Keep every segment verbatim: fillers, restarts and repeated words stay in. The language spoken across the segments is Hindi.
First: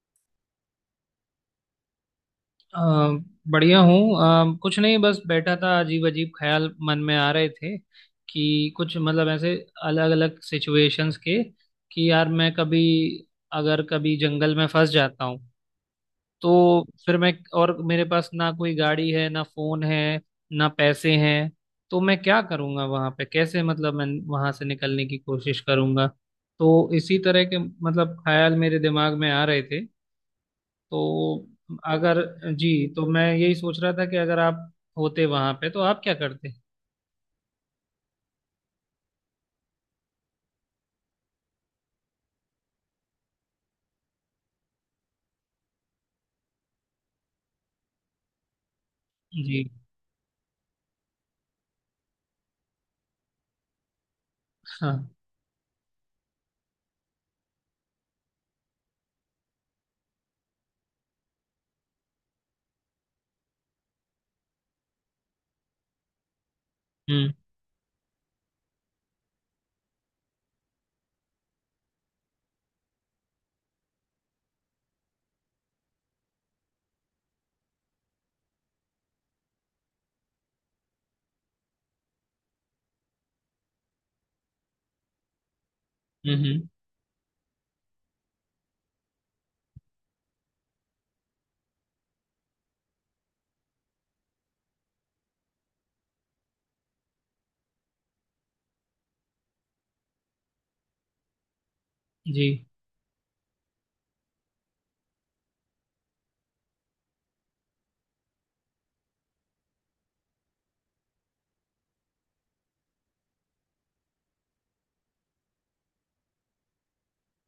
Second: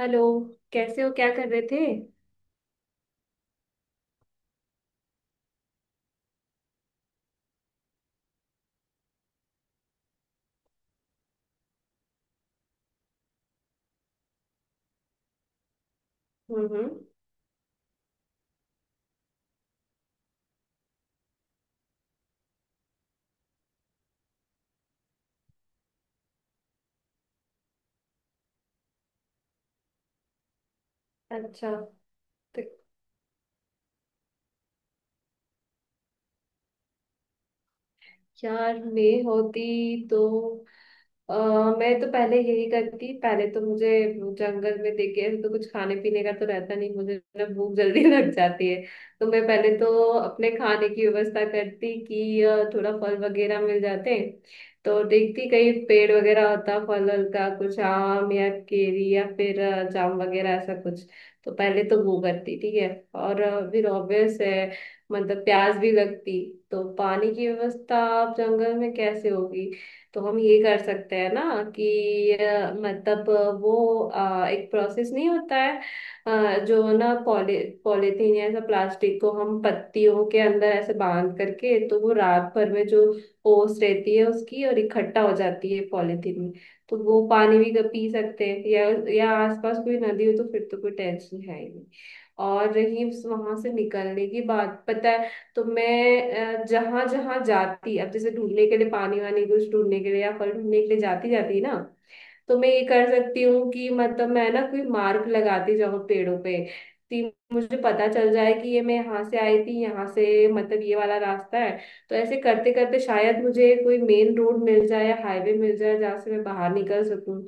हेलो। कैसे हो, क्या कर रहे थे? अ, बढ़िया हूँ। अ, कुछ नहीं, बस बैठा था, अजीब अजीब ख्याल मन में आ रहे थे कि कुछ मतलब ऐसे अलग अलग सिचुएशंस के कि यार मैं कभी, अगर कभी जंगल में फंस जाता हूँ हम्म तो हम्म। फिर मैं, और मेरे पास ना कोई गाड़ी है ना फोन है ना पैसे हैं, तो मैं क्या करूँगा वहाँ पे, कैसे मतलब मैं वहाँ से निकलने की कोशिश करूँगा। तो इसी तरह के मतलब ख्याल मेरे दिमाग में आ रहे थे। तो अच्छा। अगर, तो जी, तो मैं यही सोच रहा था कि अगर आप होते वहां पे तो आप क्या करते। यार मैं होती तो अ, मैं तो पहले यही करती। पहले तो मुझे जंगल में देखे ऐसे तो कुछ खाने पीने का तो रहता नहीं, मुझे ना भूख जल्दी लग जाती है। तो मैं जी। पहले तो अपने खाने की व्यवस्था करती कि अ, थोड़ा फल वगैरह मिल जाते। तो हाँ। देखती कहीं पेड़ वगैरह होता, फल वल का कुछ आम या केरी या फिर अ, जाम वगैरह ऐसा कुछ। तो पहले तो वो करती, ठीक है। और अ, फिर ऑब्वियस है, मतलब प्यास भी लगती। तो पानी हम्म की व्यवस्था आप जंगल में कैसे होगी? तो हम ये कर सकते हैं ना कि अ, मतलब अ, वो अ, एक प्रोसेस नहीं होता है, अ, जो ना पॉली, पॉलीथीन या ऐसा प्लास्टिक को हम पत्तियों के अंदर ऐसे बांध करके, तो वो रात भर में जो ओस रहती है उसकी और इकट्ठा हो जाती है पॉलीथीन हम्म में। हम्म, तो वो पानी भी क- पी सकते हैं। या या आसपास कोई नदी हो तो फिर तो कोई टेंशन है ही नहीं। और रही उस वहां से निकलने की बात, पता है, तो मैं जहां जहां जाती, अब जैसे ढूंढने के लिए पानी वानी कुछ ढूंढने के लिए या फल ढूंढने के लिए जाती जाती ना, जी। तो मैं ये कर सकती हूँ कि मतलब मैं ना कोई मार्क लगाती जाऊँ पेड़ों पे कि मुझे पता चल जाए कि ये मैं यहाँ से आई थी, यहाँ से मतलब ये वाला रास्ता है। तो ऐसे करते करते शायद मुझे कोई मेन रोड मिल जाए या हाईवे मिल जाए जहाँ से मैं बाहर निकल सकूँ।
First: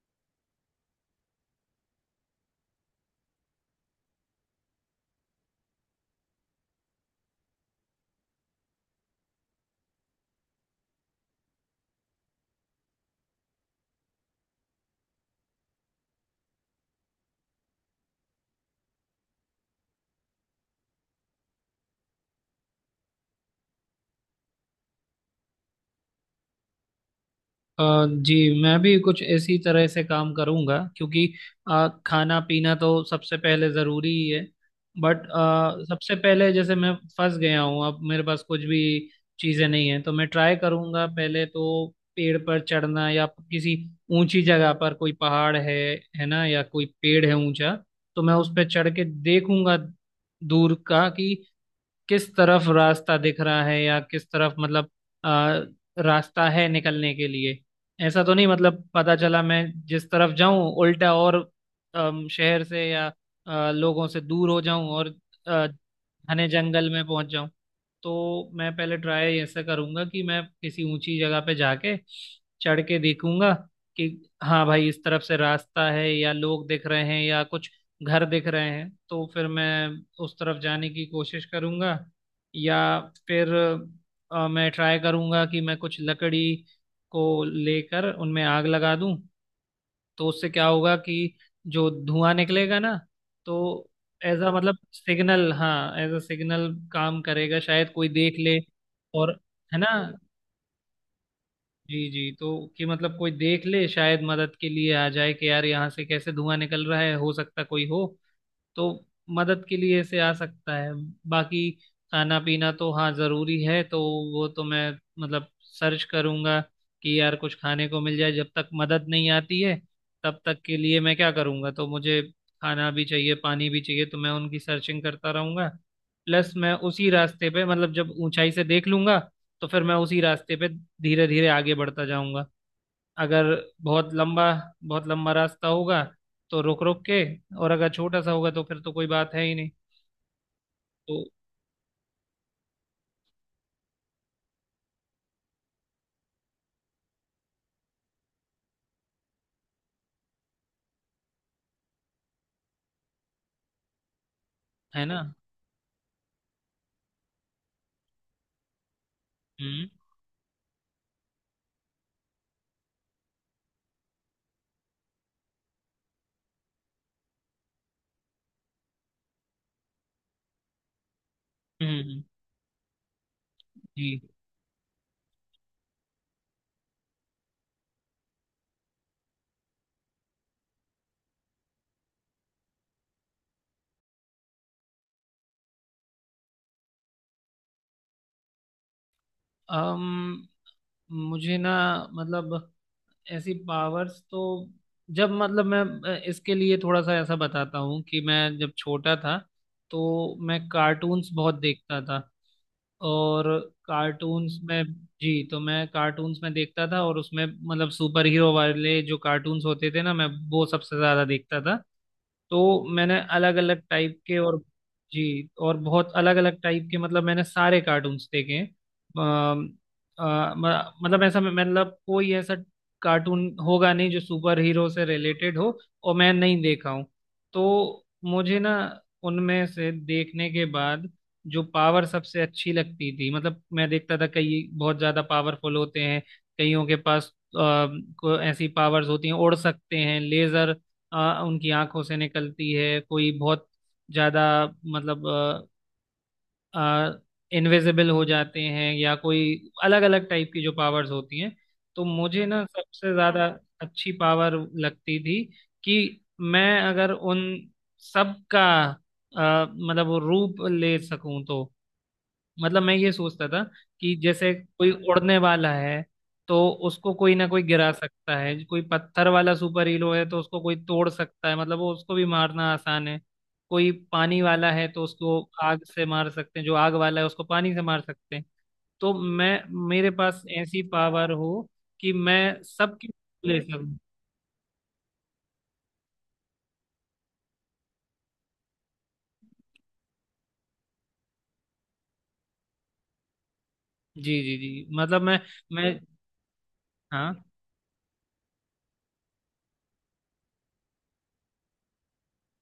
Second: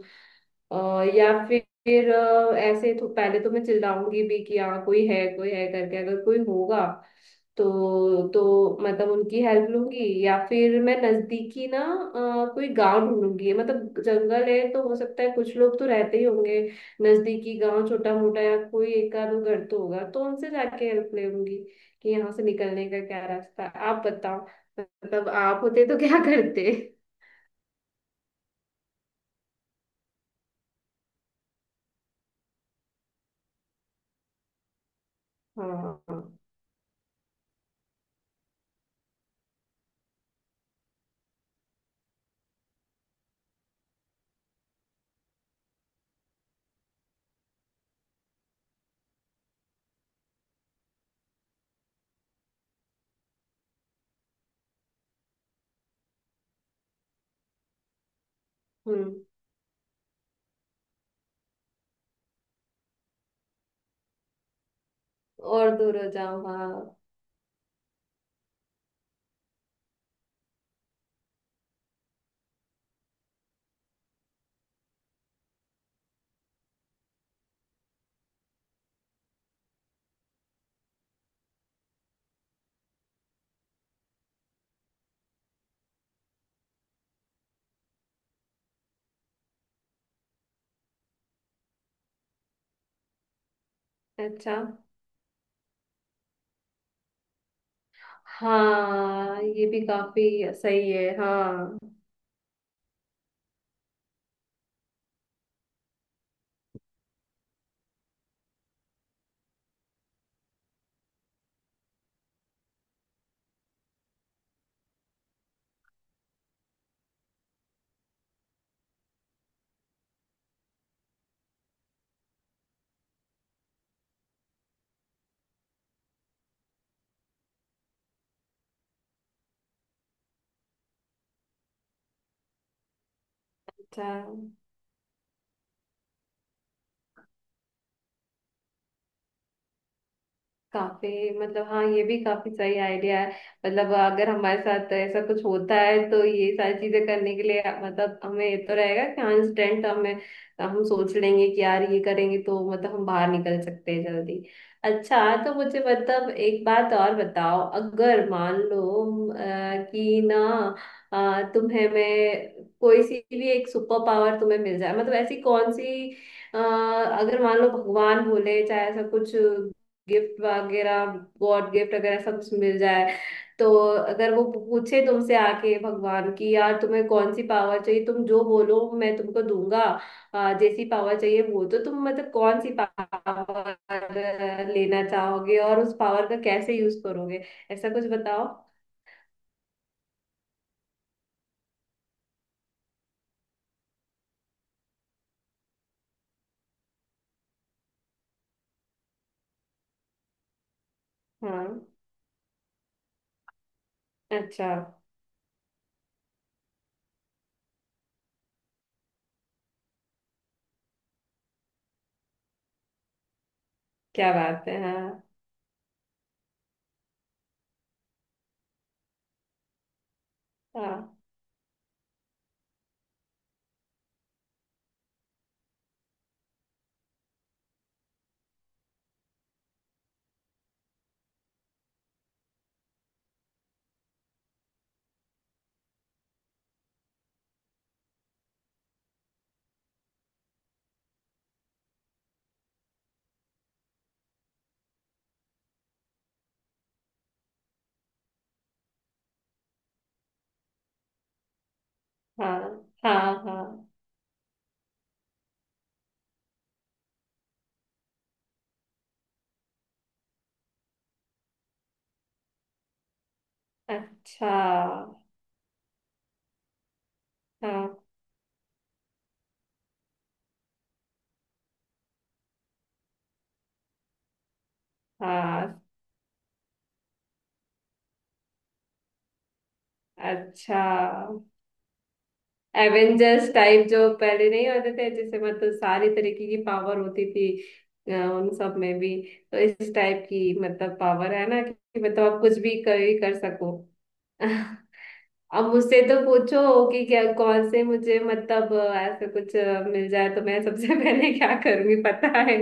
अ, या फिर अ, ऐसे तो पहले तो मैं चिल्लाऊंगी भी कि हाँ कोई है कोई है करके। अगर कोई होगा तो तो मतलब उनकी हेल्प लूंगी। या फिर मैं नजदीकी ना अ, कोई गांव ढूंढूंगी। मतलब जंगल है तो हो सकता है कुछ लोग तो रहते ही होंगे। नजदीकी गांव छोटा मोटा या कोई एक आध घर तो होगा तो उनसे जाके हेल्प ले लूंगी कि यहाँ से निकलने का क्या रास्ता है। आप बताओ, मतलब आप होते तो क्या करते? अ, जी, मैं भी कुछ इसी तरह से काम करूंगा, क्योंकि अ, खाना पीना तो सबसे पहले ज़रूरी ही है। बट हाँ सबसे हाँ। पहले, जैसे मैं फंस गया हूँ, अब मेरे पास कुछ भी चीज़ें नहीं है तो मैं ट्राई करूंगा पहले तो पेड़ पर चढ़ना या किसी ऊंची जगह पर। कोई पहाड़ है है ना, या कोई पेड़ है ऊंचा, तो मैं उस पर चढ़ के देखूंगा दूर का कि किस तरफ रास्ता दिख रहा है या किस तरफ मतलब आ, रास्ता है निकलने के लिए। ऐसा तो नहीं मतलब हम्म। पता चला मैं जिस तरफ जाऊं उल्टा, और अम, शहर से या आ, लोगों से दूर हो जाऊं और आ, और दूर हो जाओ, घने जंगल हाँ। में पहुंच जाऊं। तो मैं पहले ट्राई ऐसा करूंगा कि मैं किसी ऊंची जगह पे जाके चढ़ के देखूंगा कि हाँ भाई इस तरफ से रास्ता है या लोग दिख रहे हैं या कुछ घर दिख रहे हैं, तो फिर मैं उस तरफ जाने की कोशिश करूंगा। या फिर अ, मैं ट्राई करूंगा कि मैं कुछ लकड़ी को लेकर उनमें आग लगा दूं। तो उससे क्या होगा कि जो धुआं निकलेगा ना, तो एज अ अच्छा। मतलब सिग्नल, हाँ, एज अ सिग्नल काम करेगा, शायद कोई देख ले। और, हाँ ये है भी ना। काफी सही है, हाँ। जी जी, तो कि मतलब कोई देख ले, शायद मदद के लिए आ जाए कि यार यहाँ से कैसे धुआं निकल रहा है, हो सकता कोई हो, तो मदद के लिए ऐसे आ सकता है। बाकी खाना पीना तो हाँ ज़रूरी है, तो वो तो मैं मतलब सर्च करूंगा कि यार कुछ खाने को मिल जाए। जब तक मदद नहीं आती है तब तक के लिए मैं क्या करूंगा, तो मुझे खाना भी चाहिए पानी भी चाहिए, तो मैं उनकी सर्चिंग करता रहूंगा। प्लस मैं उसी रास्ते पे, मतलब जब ऊंचाई से देख लूंगा तो फिर मैं उसी रास्ते पे धीरे धीरे आगे बढ़ता जाऊंगा। अगर अच्छा। बहुत लंबा, बहुत लंबा रास्ता होगा तो रुक रुक के, और अगर छोटा सा होगा तो फिर तो कोई बात है ही नहीं। तो काफी मतलब, हाँ, ये भी काफी सही आइडिया है। मतलब अगर हमारे साथ ऐसा कुछ होता है तो ये सारी चीजें करने के लिए, मतलब हमें ये तो रहेगा कि हाँ इंस्टेंट हमें, हम सोच लेंगे कि यार ये करेंगे तो मतलब हम बाहर निकल सकते हैं जल्दी। है अच्छा ना। तो मुझे मतलब एक बात और बताओ। अगर मान लो अ, हम्म कि ना, अ, तुम्हें मैं कोई सी भी एक सुपर पावर तुम्हें मिल जाए, मतलब ऐसी कौन सी, अ, अगर मान लो भगवान बोले चाहे ऐसा कुछ गिफ्ट वगैरह, गॉड गिफ्ट हम्म वगैरह हम्म, सब कुछ मिल जाए। तो जी। अगर वो पूछे तुमसे आके भगवान की, यार तुम्हें कौन सी पावर चाहिए, तुम जो बोलो मैं तुमको दूंगा, आ, जैसी पावर चाहिए वो, तो तुम मतलब कौन सी पावर लेना चाहोगे और उस पावर का कैसे यूज करोगे, ऐसा कुछ बताओ। अम मुझे ना मतलब ऐसी पावर्स तो, जब मतलब मैं, अ, इसके लिए थोड़ा सा ऐसा बताता हूँ कि मैं जब छोटा था तो मैं कार्टून्स बहुत हाँ। देखता था और कार्टून्स अच्छा। में, जी, तो मैं कार्टून्स में देखता था और उसमें मतलब सुपर हीरो वाले जो कार्टून्स होते थे ना, मैं वो सबसे ज्यादा देखता था। तो मैंने अलग अलग टाइप क्या के, और बात है, हाँ। जी, और बहुत अलग अलग टाइप के मतलब मैंने सारे कार्टून्स देखे हैं। अम, अ, म- हाँ मतलब ऐसा मतलब कोई ऐसा कार्टून होगा नहीं जो सुपर हीरो से रिलेटेड हो और मैं नहीं देखा हूँ। तो मुझे ना, उनमें से देखने के बाद, जो पावर सबसे अच्छी लगती थी, मतलब मैं देखता था कई बहुत ज्यादा पावरफुल होते हैं। कईयों के पास अ, को ऐसी पावर्स होती हैं, उड़ सकते हैं, लेजर उनकी आंखों से निकलती है, कोई बहुत ज्यादा मतलब इनविजिबल हो जाते हैं, या कोई अलग अलग टाइप की जो पावर्स होती हैं। तो मुझे ना हाँ। हाँ सबसे ज्यादा हाँ। अच्छी पावर लगती थी कि मैं अगर उन सब का अ, मतलब वो रूप ले सकूं तो, मतलब मैं ये सोचता था कि जैसे अच्छा। कोई उड़ने वाला है तो उसको कोई ना कोई हाँ गिरा सकता है, कोई पत्थर वाला सुपर हीरो है तो उसको कोई तोड़ सकता है, मतलब वो उसको भी मारना आसान है। कोई पानी वाला है तो उसको हाँ। आग से मार सकते हैं, जो आग वाला है उसको पानी से मार सकते हैं। तो मैं, मेरे पास ऐसी अच्छा। पावर हो कि मैं सबकी एवेंजर्स ले टाइप सकूं। जो पहले नहीं होते थे, जैसे मतलब सारी तरीके की पावर होती थी, अ, उन सब में भी। तो इस टाइप की मतलब पावर है ना कि मतलब आप कुछ भी कर भी कर सको। जी जी जी, मतलब मैं, अब मैं। मुझसे तो पूछो कि क्या हाँ कौन से मुझे मतलब अ, ऐसा कुछ अ, मिल जाए तो मैं सबसे पहले क्या करूंगी पता है।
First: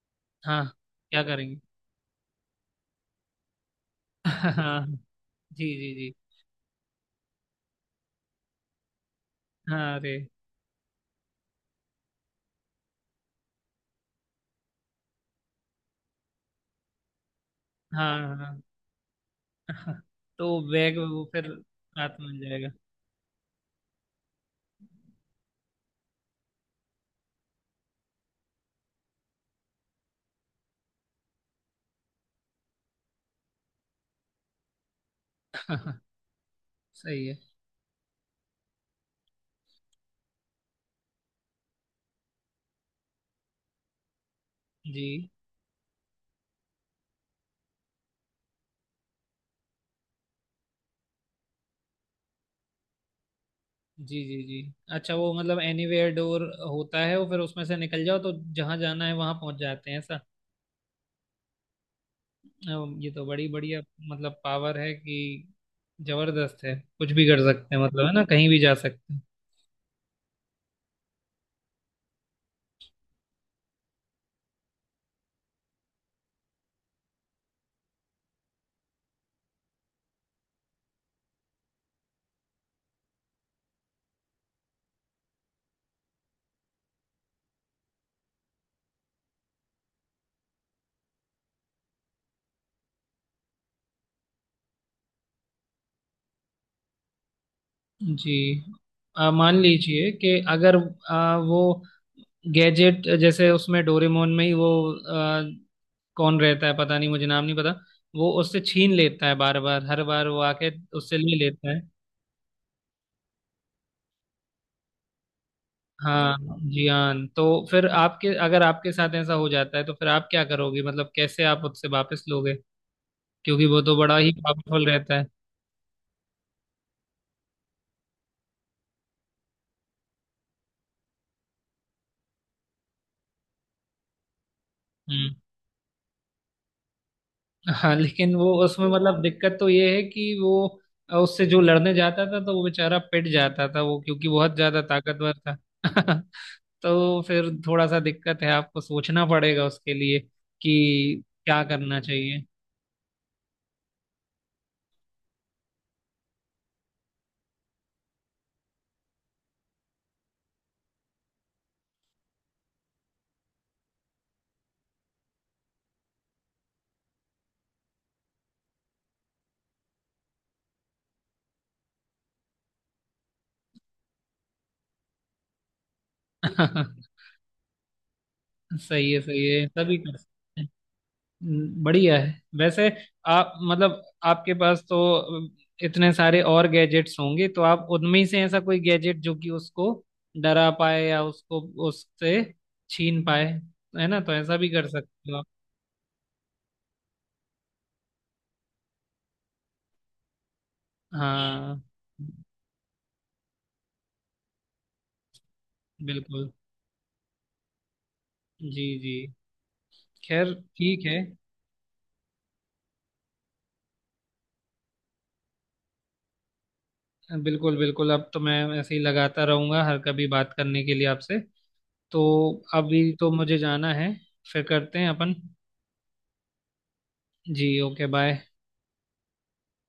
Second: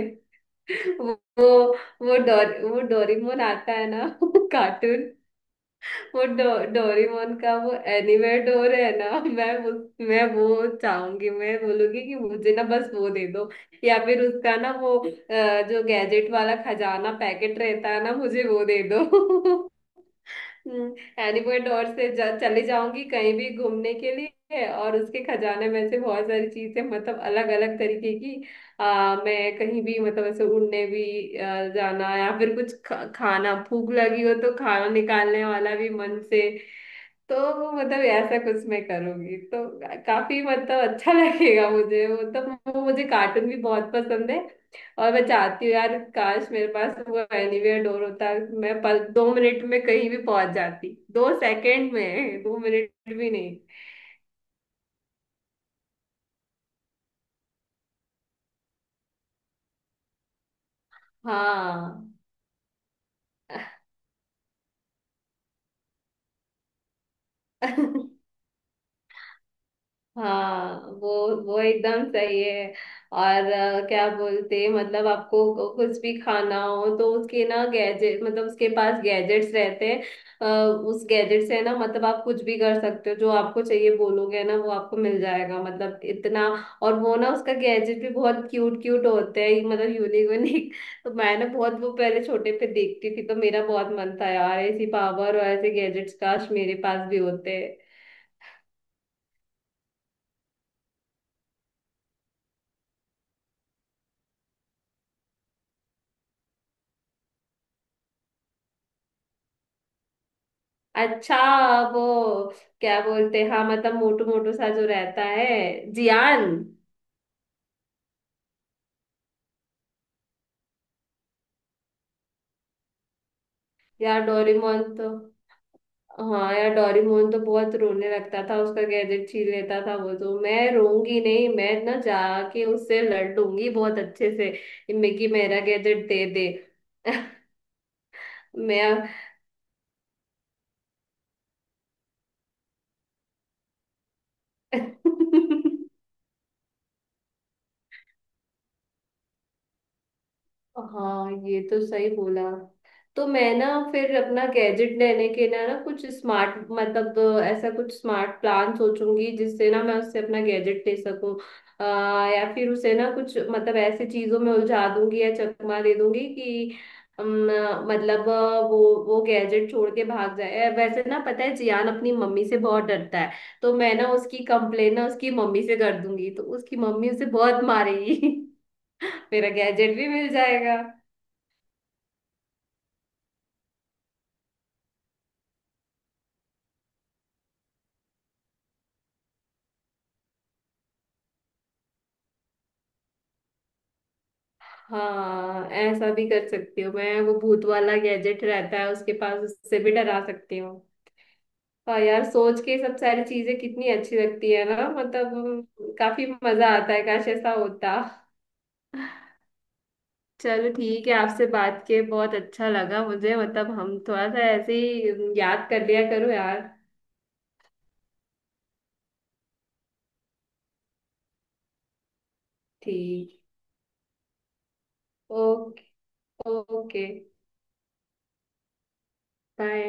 हाँ। वो क्या वो करेंगे? वो डोर, वो डोरेमोन आता है ना, हाँ। कार्टून। जी जी जी। वो डो, डोरेमोन का वो एनीवेयर डोर है ना, मैं उस, हाँ अरे। मैं वो चाहूंगी। मैं बोलूंगी कि मुझे ना बस वो दे दो। या फिर उसका ना वो अ, जो गैजेट वाला खजाना पैकेट रहता है ना, हाँ हाँ मुझे हाँ। वो दे दो। तो बैग वो फिर एनीवे डोर से हाथ जा, मिल चली जाएगा। जाऊंगी कहीं भी घूमने के लिए, और उसके खजाने में से बहुत सारी चीजें मतलब अलग अलग तरीके की, आ, मैं कहीं भी मतलब ऐसे उड़ने भी आ, जाना, या फिर कुछ ख, खाना, भूख लगी हो तो खाना निकालने वाला भी मन से। सही तो है। वो मतलब ऐसा कुछ मैं करूंगी तो काफी मतलब अच्छा लगेगा मुझे। वो तो वो मुझे कार्टून भी बहुत पसंद है। और मैं जी चाहती हूँ यार, काश मेरे पास वो एनीवेयर डोर होता, मैं पल दो मिनट में कहीं भी पहुंच जाती, दो सेकंड में, दो मिनट भी नहीं। जी जी जी, अच्छा वो मतलब एनीवेयर डोर होता है वो, फिर उसमें से निकल जाओ तो जहाँ जाना है वहां पहुंच जाते हैं ऐसा। हाँ। अम, ये तो बड़ी बढ़िया मतलब पावर है कि जबरदस्त है, कुछ भी कर सकते हैं मतलब, है ना, कहीं भी जा सकते हैं। हाँ वो वो एकदम सही है। और अ, क्या बोलते हैं, मतलब आपको को- कुछ भी खाना हो तो उसके ना गैजेट, मतलब उसके पास गैजेट्स रहते हैं, अ, उस गैजेट से ना मतलब आप कुछ भी कर सकते हो, जो आपको चाहिए बोलोगे ना वो आपको मिल जाएगा, मतलब इतना। और वो ना उसका गैजेट भी बहुत क्यूट क्यूट होते हैं, मतलब यूनिक यूनिक। तो मैं ना बहुत वो पहले छोटे पे देखती थी तो मेरा बहुत मन था यार, ऐसी पावर और ऐसे गैजेट्स काश मेरे पास भी होते। जी, अ, मान लीजिए कि अगर अ, वो गैजेट, जैसे उसमें डोरेमोन में ही वो कौन रहता है, पता नहीं मुझे नाम नहीं पता, वो उससे छीन लेता है बार बार, हर बार वो आके उससे अच्छा। ले लेता है। वो क्या बोलते हैं, हाँ, मतलब मोटू मोटू सा जो रहता है, हाँ। जियान। जी हाँ, तो फिर आपके, अगर आपके साथ ऐसा हो जाता है तो फिर आप क्या करोगे, मतलब कैसे आप उससे वापस लोगे, क्योंकि वो तो बड़ा यार ही डोरेमोन पावरफुल तो, रहता है। हाँ यार डोरेमोन तो बहुत रोने लगता था उसका गैजेट छीन लेता था वो तो। मैं रोऊंगी नहीं, मैं ना जाके उससे लड़ लूंगी बहुत अच्छे से कि हम्म। मेरा गैजेट दे दे। हाँ लेकिन वो उसमें मैं मतलब दिक्कत तो ये है कि वो उससे जो लड़ने जाता था तो वो बेचारा पिट जाता था वो, क्योंकि बहुत ज्यादा ताकतवर था। तो फिर थोड़ा सा दिक्कत है, आपको सोचना पड़ेगा उसके लिए कि हाँ ये क्या तो करना सही बोला। चाहिए। तो मैं ना फिर अपना गैजेट लेने के ना ना कुछ स्मार्ट मतलब ऐसा कुछ स्मार्ट प्लान सोचूंगी जिससे ना मैं उससे अपना गैजेट ले सकूं। अ, या फिर उसे ना कुछ मतलब ऐसी चीजों में उलझा दूंगी या चकमा दे दूंगी कि अम, मतलब अ, वो वो गैजेट छोड़ के भाग जाए। वैसे ना पता है जियान अपनी मम्मी से बहुत डरता है, तो मैं ना उसकी कंप्लेन ना उसकी मम्मी से कर दूंगी तो उसकी मम्मी उसे सही बहुत मारेगी। है, सही मेरा है, गैजेट सभी भी कर मिल सकते हैं। जाएगा। हम्म, बढ़िया है। वैसे आप, मतलब आपके पास तो अम, इतने सारे और गैजेट्स होंगे, तो आप उनमें से ऐसा कोई गैजेट जो कि उसको डरा पाए या उसको उससे छीन पाए, है ना, तो ऐसा भी कर सकते हो आप। हाँ ऐसा भी कर सकती हूँ मैं। वो भूत वाला गैजेट रहता है उसके पास, उससे भी डरा सकती हूँ। हाँ हाँ यार सोच के ये सब सारी चीजें कितनी अच्छी लगती है ना, मतलब काफी बिल्कुल, मजा आता है, काश ऐसा होता। जी जी, खैर चलो ठीक ठीक है, है। आपसे बात के बहुत अच्छा लगा मुझे, मतलब हम थोड़ा सा ऐसे ही याद कर लिया करो यार। बिल्कुल बिल्कुल, अब तो मैं ऐसे ही लगाता रहूंगा हर कभी बात करने के लिए आपसे। तो अभी तो ठीक। मुझे जाना है, फिर करते हैं अपन। ओके। ओके, जी, ओके, बाय। बाय।